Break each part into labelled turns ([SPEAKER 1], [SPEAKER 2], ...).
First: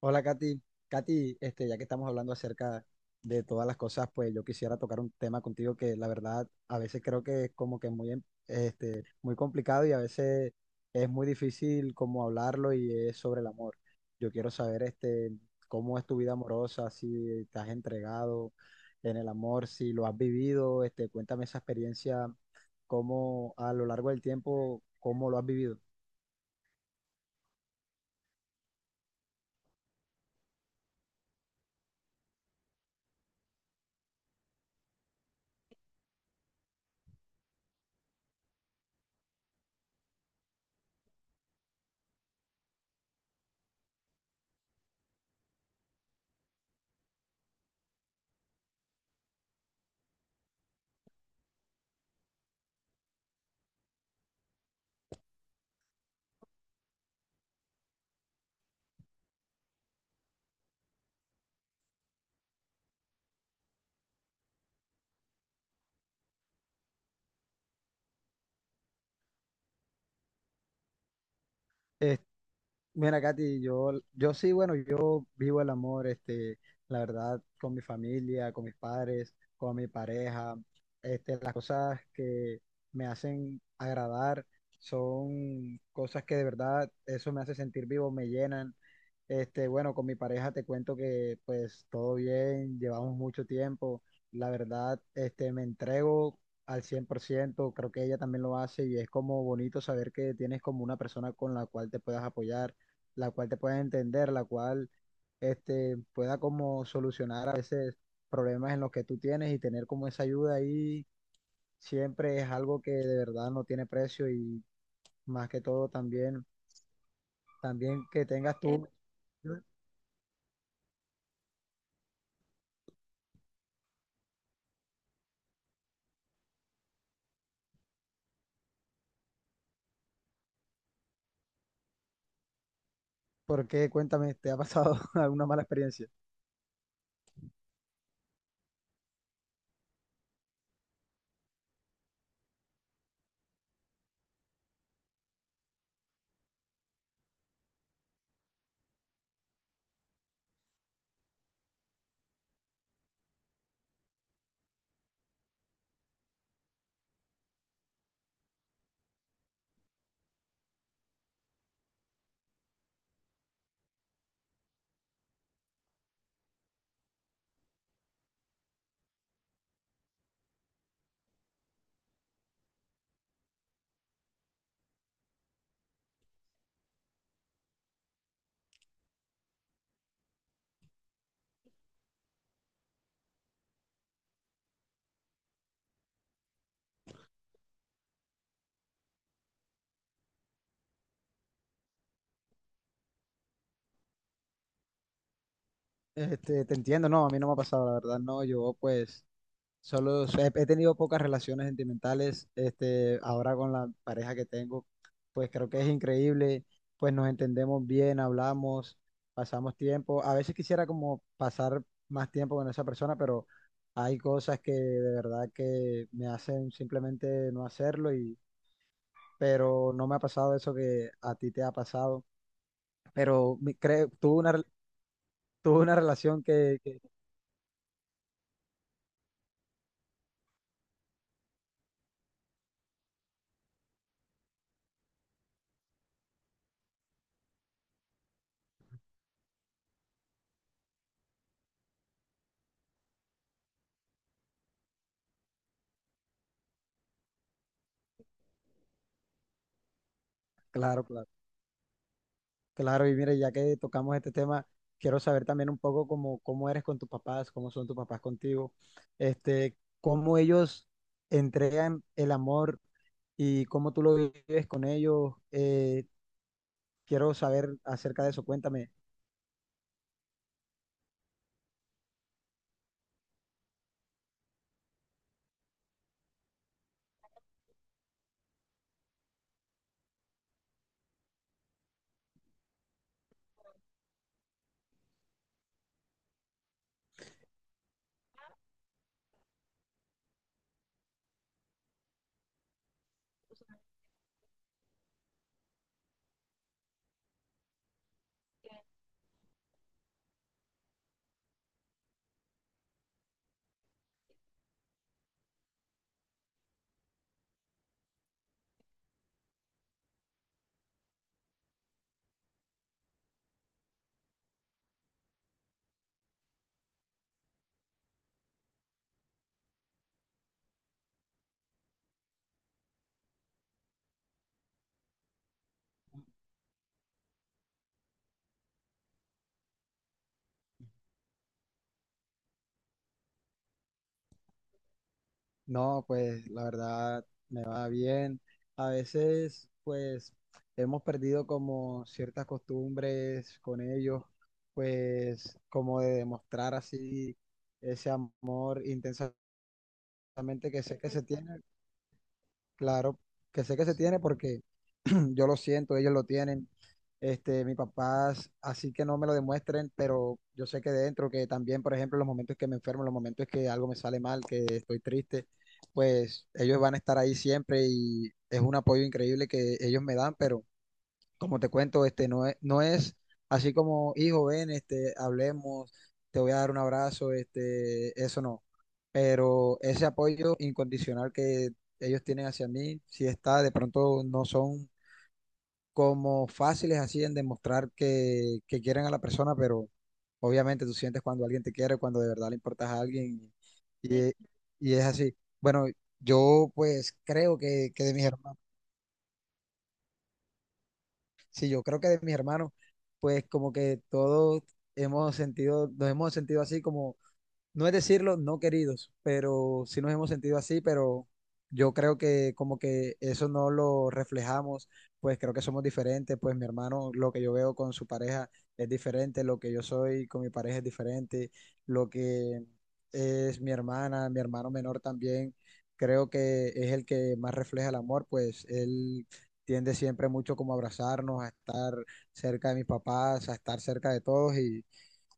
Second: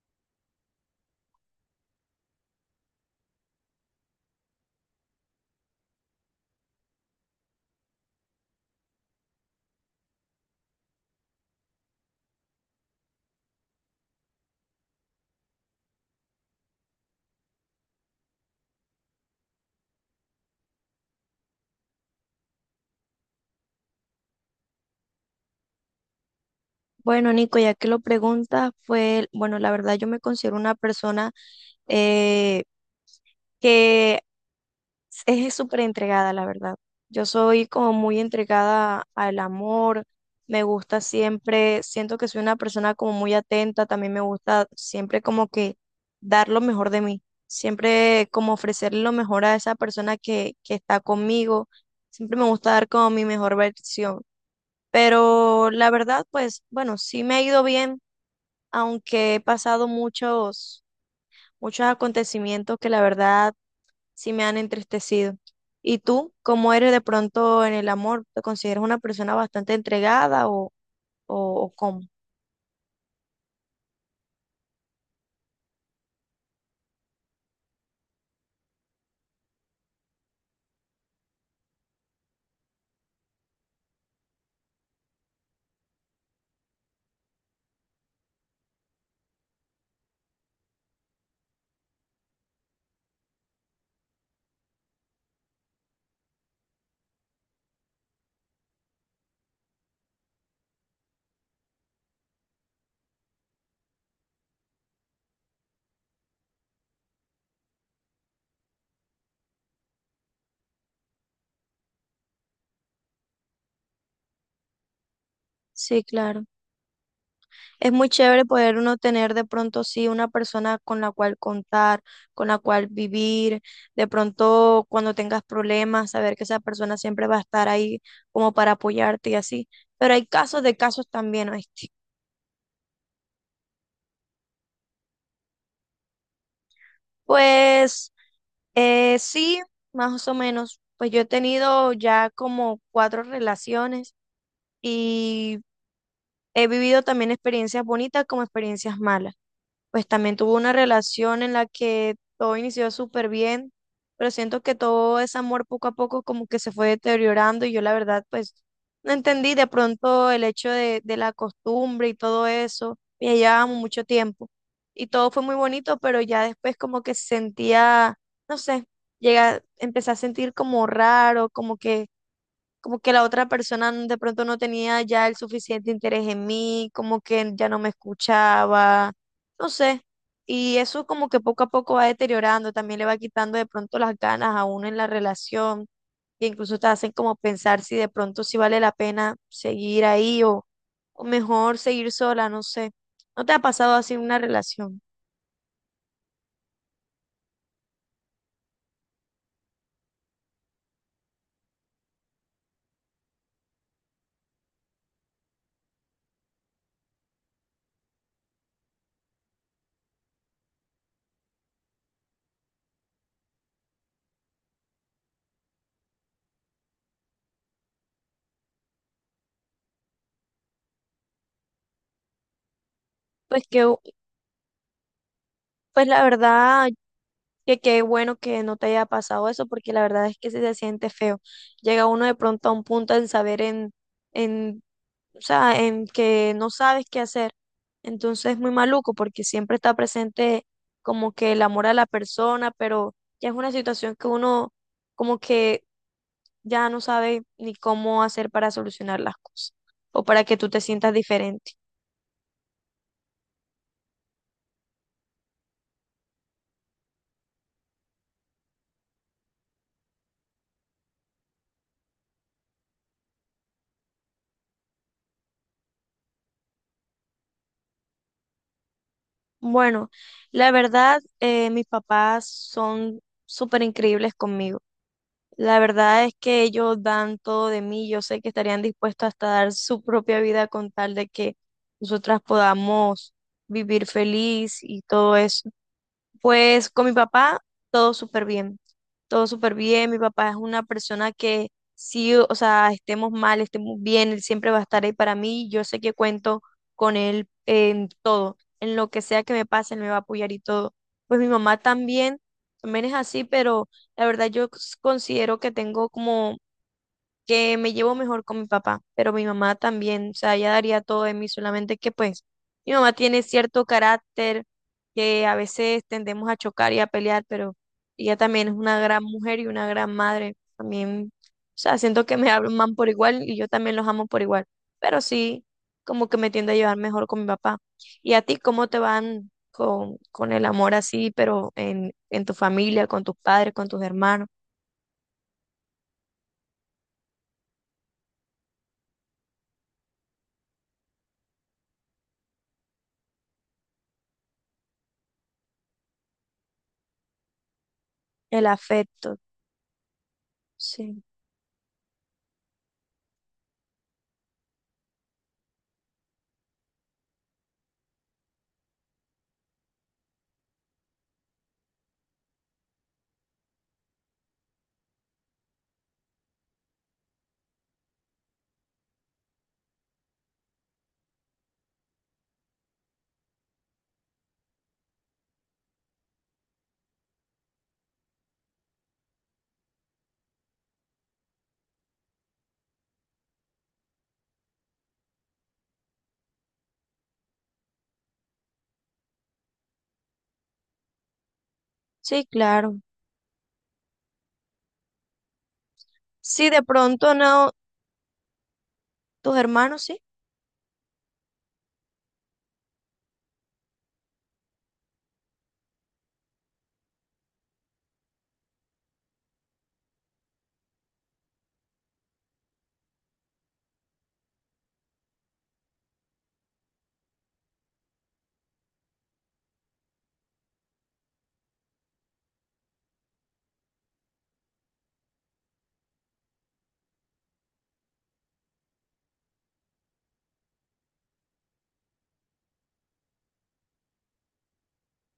[SPEAKER 1] Hola, Katy. Katy, ya que estamos hablando acerca de todas las cosas, pues yo quisiera tocar un tema contigo que la verdad a veces creo que es como que muy, muy complicado y a veces es muy difícil como hablarlo y es sobre el amor. Yo quiero saber cómo es tu vida amorosa, si te has entregado en el amor, si lo has vivido, cuéntame esa experiencia, cómo a lo largo del tiempo, cómo lo has vivido.
[SPEAKER 2] Bueno, Nico, ya que lo preguntas, fue, bueno, la verdad yo me considero una persona eh, que es súper entregada, la verdad. Yo soy como muy entregada al amor, me gusta siempre, siento que soy una persona como muy atenta, también me gusta siempre como que dar lo mejor de mí, siempre como ofrecerle lo mejor a esa persona que está conmigo, siempre me gusta dar como mi mejor versión. Pero la verdad, pues bueno, sí me ha ido bien aunque he pasado muchos acontecimientos que la verdad sí me han entristecido. ¿Y tú, cómo eres de pronto en el amor? ¿Te consideras una persona bastante entregada o, o cómo?
[SPEAKER 1] Mira, Katy, yo sí, bueno, yo vivo el amor, la verdad, con mi familia, con mis padres, con mi pareja. Las cosas que me hacen agradar son cosas que de verdad eso me hace sentir vivo, me llenan. Bueno, con mi pareja te cuento que pues todo bien, llevamos mucho tiempo. La verdad, me entrego al 100%, creo que ella también lo hace y es como bonito saber que tienes como una persona con la cual te puedas apoyar, la cual te pueda entender, la cual pueda como solucionar a veces problemas en los que tú tienes, y tener como esa ayuda ahí siempre es algo que de verdad no tiene precio. Y más que todo
[SPEAKER 2] Sí, claro.
[SPEAKER 1] también,
[SPEAKER 2] Es
[SPEAKER 1] también
[SPEAKER 2] muy
[SPEAKER 1] que
[SPEAKER 2] chévere
[SPEAKER 1] tengas.
[SPEAKER 2] poder
[SPEAKER 1] Tú,
[SPEAKER 2] uno tener de pronto sí una persona con la cual contar, con la cual vivir, de pronto cuando tengas problemas, saber que esa persona siempre va a estar ahí como para apoyarte y así. Pero hay casos de casos también, ¿oíste?
[SPEAKER 1] porque cuéntame, ¿te ha pasado alguna mala experiencia?
[SPEAKER 2] Pues sí, más o menos. Pues yo he tenido ya como cuatro relaciones y he vivido también experiencias bonitas como experiencias malas, pues también tuvo una relación en la que todo inició súper bien, pero siento que todo ese amor poco a poco como que se fue deteriorando y yo la verdad pues no entendí de pronto el hecho de la costumbre y todo eso, y ya llevábamos mucho tiempo y todo fue muy bonito, pero ya después como que sentía, no sé, llega, empecé a sentir como raro, como que la otra persona de pronto no tenía ya el suficiente interés en mí, como que ya no me escuchaba, no sé. Y eso como que poco a poco va deteriorando, también le va quitando de pronto las ganas a uno en la relación, e incluso te hacen como pensar si de pronto si vale la pena seguir ahí o mejor seguir sola, no sé. ¿No te ha pasado así una relación?
[SPEAKER 1] Te entiendo, no, a mí no me ha pasado, la verdad, no, yo pues. Solo, he tenido pocas relaciones sentimentales. Ahora con la pareja que tengo, pues creo que es increíble. Pues nos entendemos bien, hablamos, pasamos tiempo. A veces quisiera como pasar más tiempo con esa persona, pero hay cosas que de verdad que me hacen simplemente no hacerlo, y pero no me ha pasado eso que a ti te ha pasado. Pero
[SPEAKER 2] Pues que,
[SPEAKER 1] creo, tuve una
[SPEAKER 2] pues la
[SPEAKER 1] relación
[SPEAKER 2] verdad, que qué bueno que no te haya pasado eso, porque la verdad es que sí se siente feo. Llega uno de pronto a un punto en saber en o sea, en que no sabes qué hacer. Entonces es muy maluco, porque siempre está presente como que el amor a la persona, pero ya es una situación que uno como que ya no sabe ni cómo hacer para solucionar las cosas o para que tú te
[SPEAKER 1] claro,
[SPEAKER 2] sientas
[SPEAKER 1] claro.
[SPEAKER 2] diferente.
[SPEAKER 1] Claro, y mire, ya que tocamos este tema, quiero saber también un poco cómo eres con tus papás, cómo son tus papás contigo, cómo ellos entregan el amor y cómo tú lo vives con ellos. Quiero saber acerca de eso, cuéntame.
[SPEAKER 2] Bueno, la verdad, mis papás son súper increíbles conmigo. La verdad es que ellos dan todo de mí. Yo sé que estarían dispuestos hasta dar su propia vida con tal de que nosotras podamos vivir feliz y todo eso. Pues con mi papá todo súper bien, todo súper bien. Mi papá es una persona que sí, o sea, estemos mal, estemos bien, él siempre va a estar ahí para mí. Yo sé que cuento con él en todo, en lo que sea que me pase, él me va a apoyar y todo. Pues mi mamá también, también es así, pero la verdad yo considero que tengo como que me llevo mejor con mi papá, pero mi mamá también, o sea, ella daría todo de mí, solamente que pues mi mamá tiene cierto carácter que a veces tendemos a chocar y a pelear, pero ella también es una gran mujer y una gran madre, también, o sea, siento que me aman por igual y yo también los amo por igual, pero sí, como que me tiendo a llevar mejor con mi papá. ¿Y a ti cómo te van con el amor así, pero en tu familia, con tus padres, con tus hermanos,
[SPEAKER 1] No, pues la verdad me va bien. A veces, pues hemos perdido como ciertas costumbres con ellos, pues como de demostrar así ese
[SPEAKER 2] el
[SPEAKER 1] amor intenso.
[SPEAKER 2] afecto?
[SPEAKER 1] Exactamente, que sé que se
[SPEAKER 2] Sí,
[SPEAKER 1] tiene, claro, que sé que se tiene porque yo lo siento, ellos lo tienen, mis papás, así que no me lo demuestren, pero yo sé que dentro, que también, por ejemplo, los momentos que me enfermo, los momentos que algo me sale mal, que estoy triste, pues ellos van a estar ahí siempre y es un apoyo increíble que ellos me dan, pero como te cuento, no es así como, hijo, ven, hablemos, te voy a dar un abrazo, eso no. Pero ese apoyo incondicional que ellos tienen hacia mí si está. De pronto no son como fáciles así en demostrar que quieren a la persona, pero obviamente tú sientes cuando alguien te quiere, cuando de
[SPEAKER 2] sí,
[SPEAKER 1] verdad le importas
[SPEAKER 2] claro.
[SPEAKER 1] a alguien, y, y es así. Bueno,
[SPEAKER 2] Sí,
[SPEAKER 1] yo
[SPEAKER 2] de
[SPEAKER 1] pues
[SPEAKER 2] pronto
[SPEAKER 1] creo
[SPEAKER 2] no,
[SPEAKER 1] que, de mis hermanos.
[SPEAKER 2] tus hermanos, sí.
[SPEAKER 1] Sí, yo creo que de mis hermanos, pues como que todos hemos sentido, nos hemos sentido así como, no es decirlo, no queridos, pero sí nos hemos sentido así, pero yo creo que como que eso no lo reflejamos, pues creo que somos diferentes. Pues mi hermano, lo que yo veo con su pareja es diferente, lo que yo soy con mi pareja es diferente, lo que es mi hermana, mi hermano menor también, creo que es el que más refleja el amor, pues él tiende siempre mucho como a abrazarnos, a estar cerca de mis papás, a estar cerca de todos, y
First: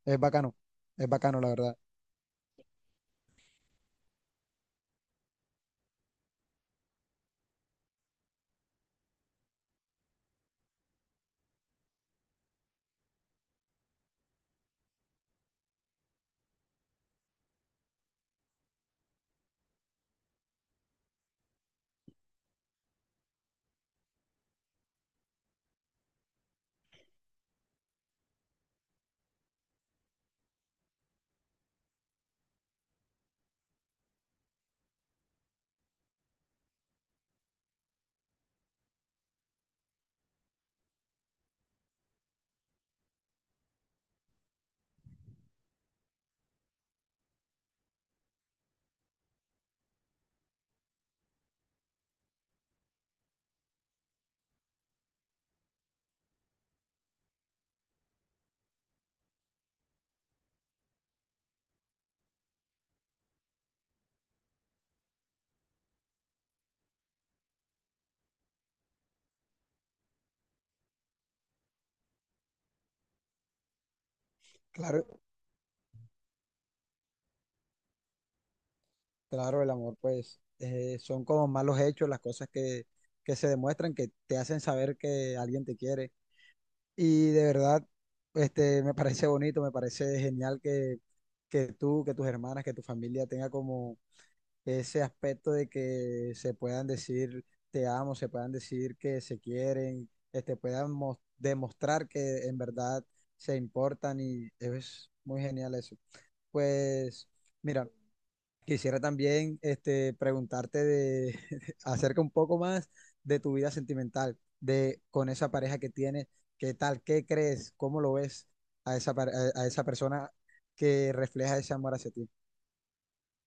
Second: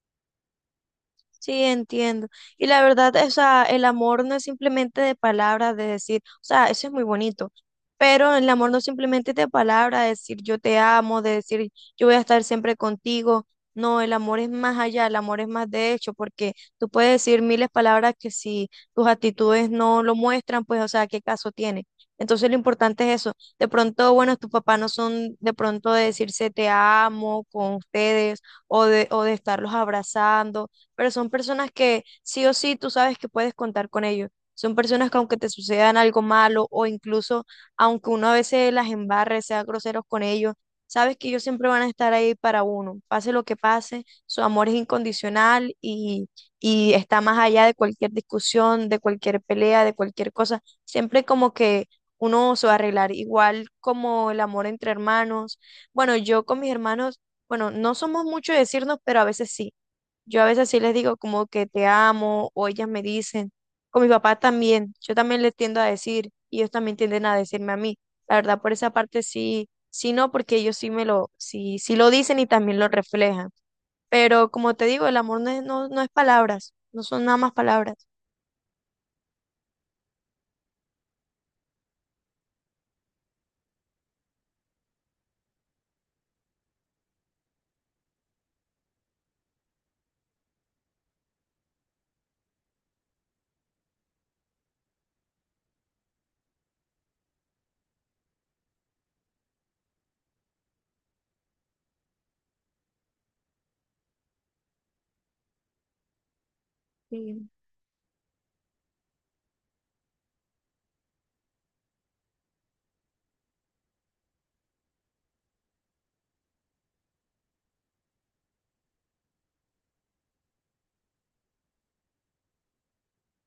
[SPEAKER 1] es bacano, es bacano la
[SPEAKER 2] Sí,
[SPEAKER 1] verdad.
[SPEAKER 2] entiendo. Y la verdad, o sea, el amor no es simplemente de palabras, de decir, o sea, eso es muy bonito, pero el amor no simplemente es de palabras, de decir yo te amo, de decir yo voy a estar siempre contigo. No, el amor es más allá, el amor es más de hecho, porque tú puedes decir miles de palabras que si tus actitudes no lo muestran, pues, o sea, ¿qué caso tiene? Entonces lo importante es eso. De pronto, bueno, tus papás no son de pronto de decirse te amo con ustedes o de estarlos abrazando, pero son personas que sí o sí tú sabes que puedes contar con ellos. Son personas que aunque te sucedan algo malo o incluso aunque uno a veces las embarre, sea groseros con ellos, sabes que ellos siempre van a estar ahí para uno. Pase lo que pase, su amor es incondicional y está más allá de cualquier discusión, de cualquier pelea, de cualquier cosa. Siempre como que uno se va a arreglar, igual como el amor entre hermanos. Bueno, yo con mis hermanos, bueno, no somos mucho de decirnos, pero a veces sí. Yo a veces sí les digo como que te amo o ellas me dicen, con mi papá también, yo también les tiendo a decir y ellos también tienden a decirme a mí. La verdad, por esa parte sí, sí no, porque ellos sí me lo, sí, sí lo dicen y también lo reflejan. Pero como te digo, el
[SPEAKER 1] Claro,
[SPEAKER 2] amor no es, no, no es palabras, no son nada más palabras.
[SPEAKER 1] claro, el amor, pues, son como malos hechos, las cosas que se demuestran, que te hacen saber que alguien te quiere. Y de verdad, me parece bonito, me parece genial que, tú, que tus hermanas, que tu familia tenga como ese aspecto de que se puedan decir te amo, se puedan decir que se quieren, puedan demostrar que en verdad se importan, y es muy genial eso. Pues,
[SPEAKER 2] Sí.
[SPEAKER 1] mira. Quisiera también preguntarte de, acerca un poco más de tu vida sentimental, de con esa pareja que tienes, qué tal, qué crees, cómo lo ves a esa, a esa persona que refleja ese amor hacia ti.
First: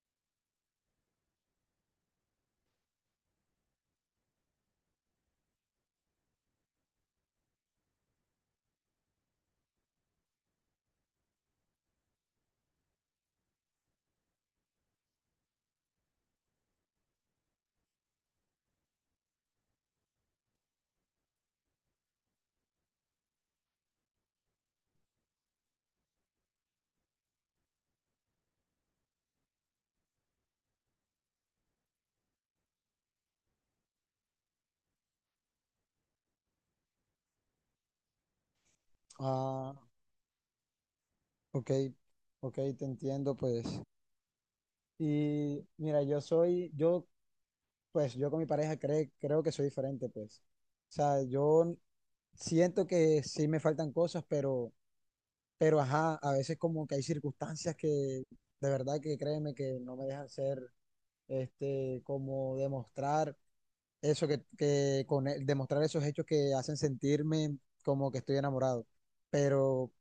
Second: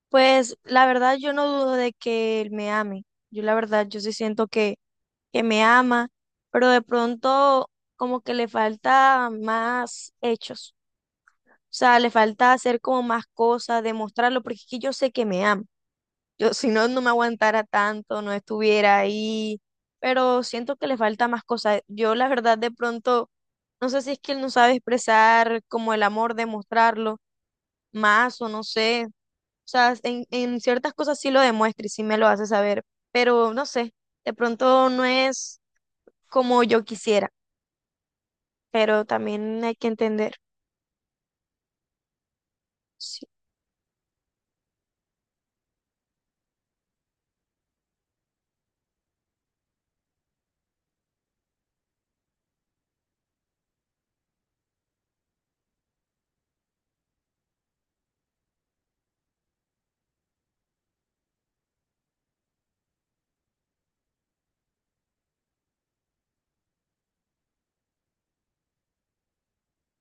[SPEAKER 2] Pues la verdad yo no dudo de que él me ame. Yo la verdad yo sí siento que me ama, pero de pronto como que le falta más hechos. O sea, le falta hacer como más cosas, demostrarlo, porque es que yo sé que me ama. Yo, si no, no me aguantara tanto, no estuviera ahí, pero siento que le falta más cosas. Yo, la verdad, de pronto, no sé si es que él no sabe expresar como el amor, demostrarlo más o no sé. O sea, en ciertas cosas sí lo demuestra y sí me lo hace saber, pero no sé, de pronto no es como yo quisiera, pero también hay
[SPEAKER 1] Ah,
[SPEAKER 2] que entender.
[SPEAKER 1] ok, ok, te
[SPEAKER 2] Sí.
[SPEAKER 1] entiendo, pues. Y mira, pues, yo con mi pareja creo que soy diferente, pues. O sea, yo siento que sí me faltan cosas, pero ajá, a veces como que hay circunstancias que de verdad que créeme que no me dejan hacer, como demostrar eso demostrar esos hechos que hacen sentirme como que estoy enamorado. Pero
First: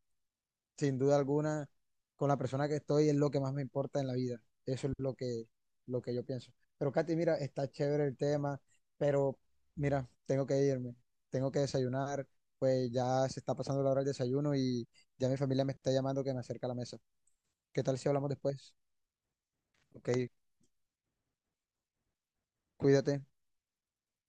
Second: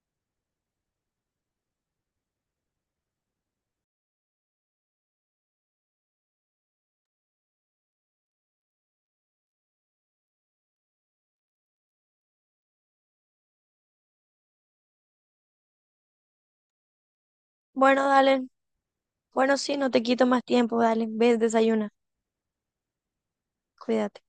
[SPEAKER 1] sin duda alguna, con la persona que estoy es lo que más me importa en la vida. Eso es lo que yo pienso. Pero Katy, mira, está chévere el tema, pero mira, tengo que irme, tengo que desayunar, pues ya se está pasando la hora del desayuno y ya mi familia me está llamando que me acerque a la mesa. ¿Qué tal
[SPEAKER 2] Bueno,
[SPEAKER 1] si hablamos
[SPEAKER 2] dale.
[SPEAKER 1] después?
[SPEAKER 2] Bueno, sí, no te
[SPEAKER 1] Ok,
[SPEAKER 2] quito más tiempo, dale, ves, desayuna,
[SPEAKER 1] cuídate.
[SPEAKER 2] cuídate.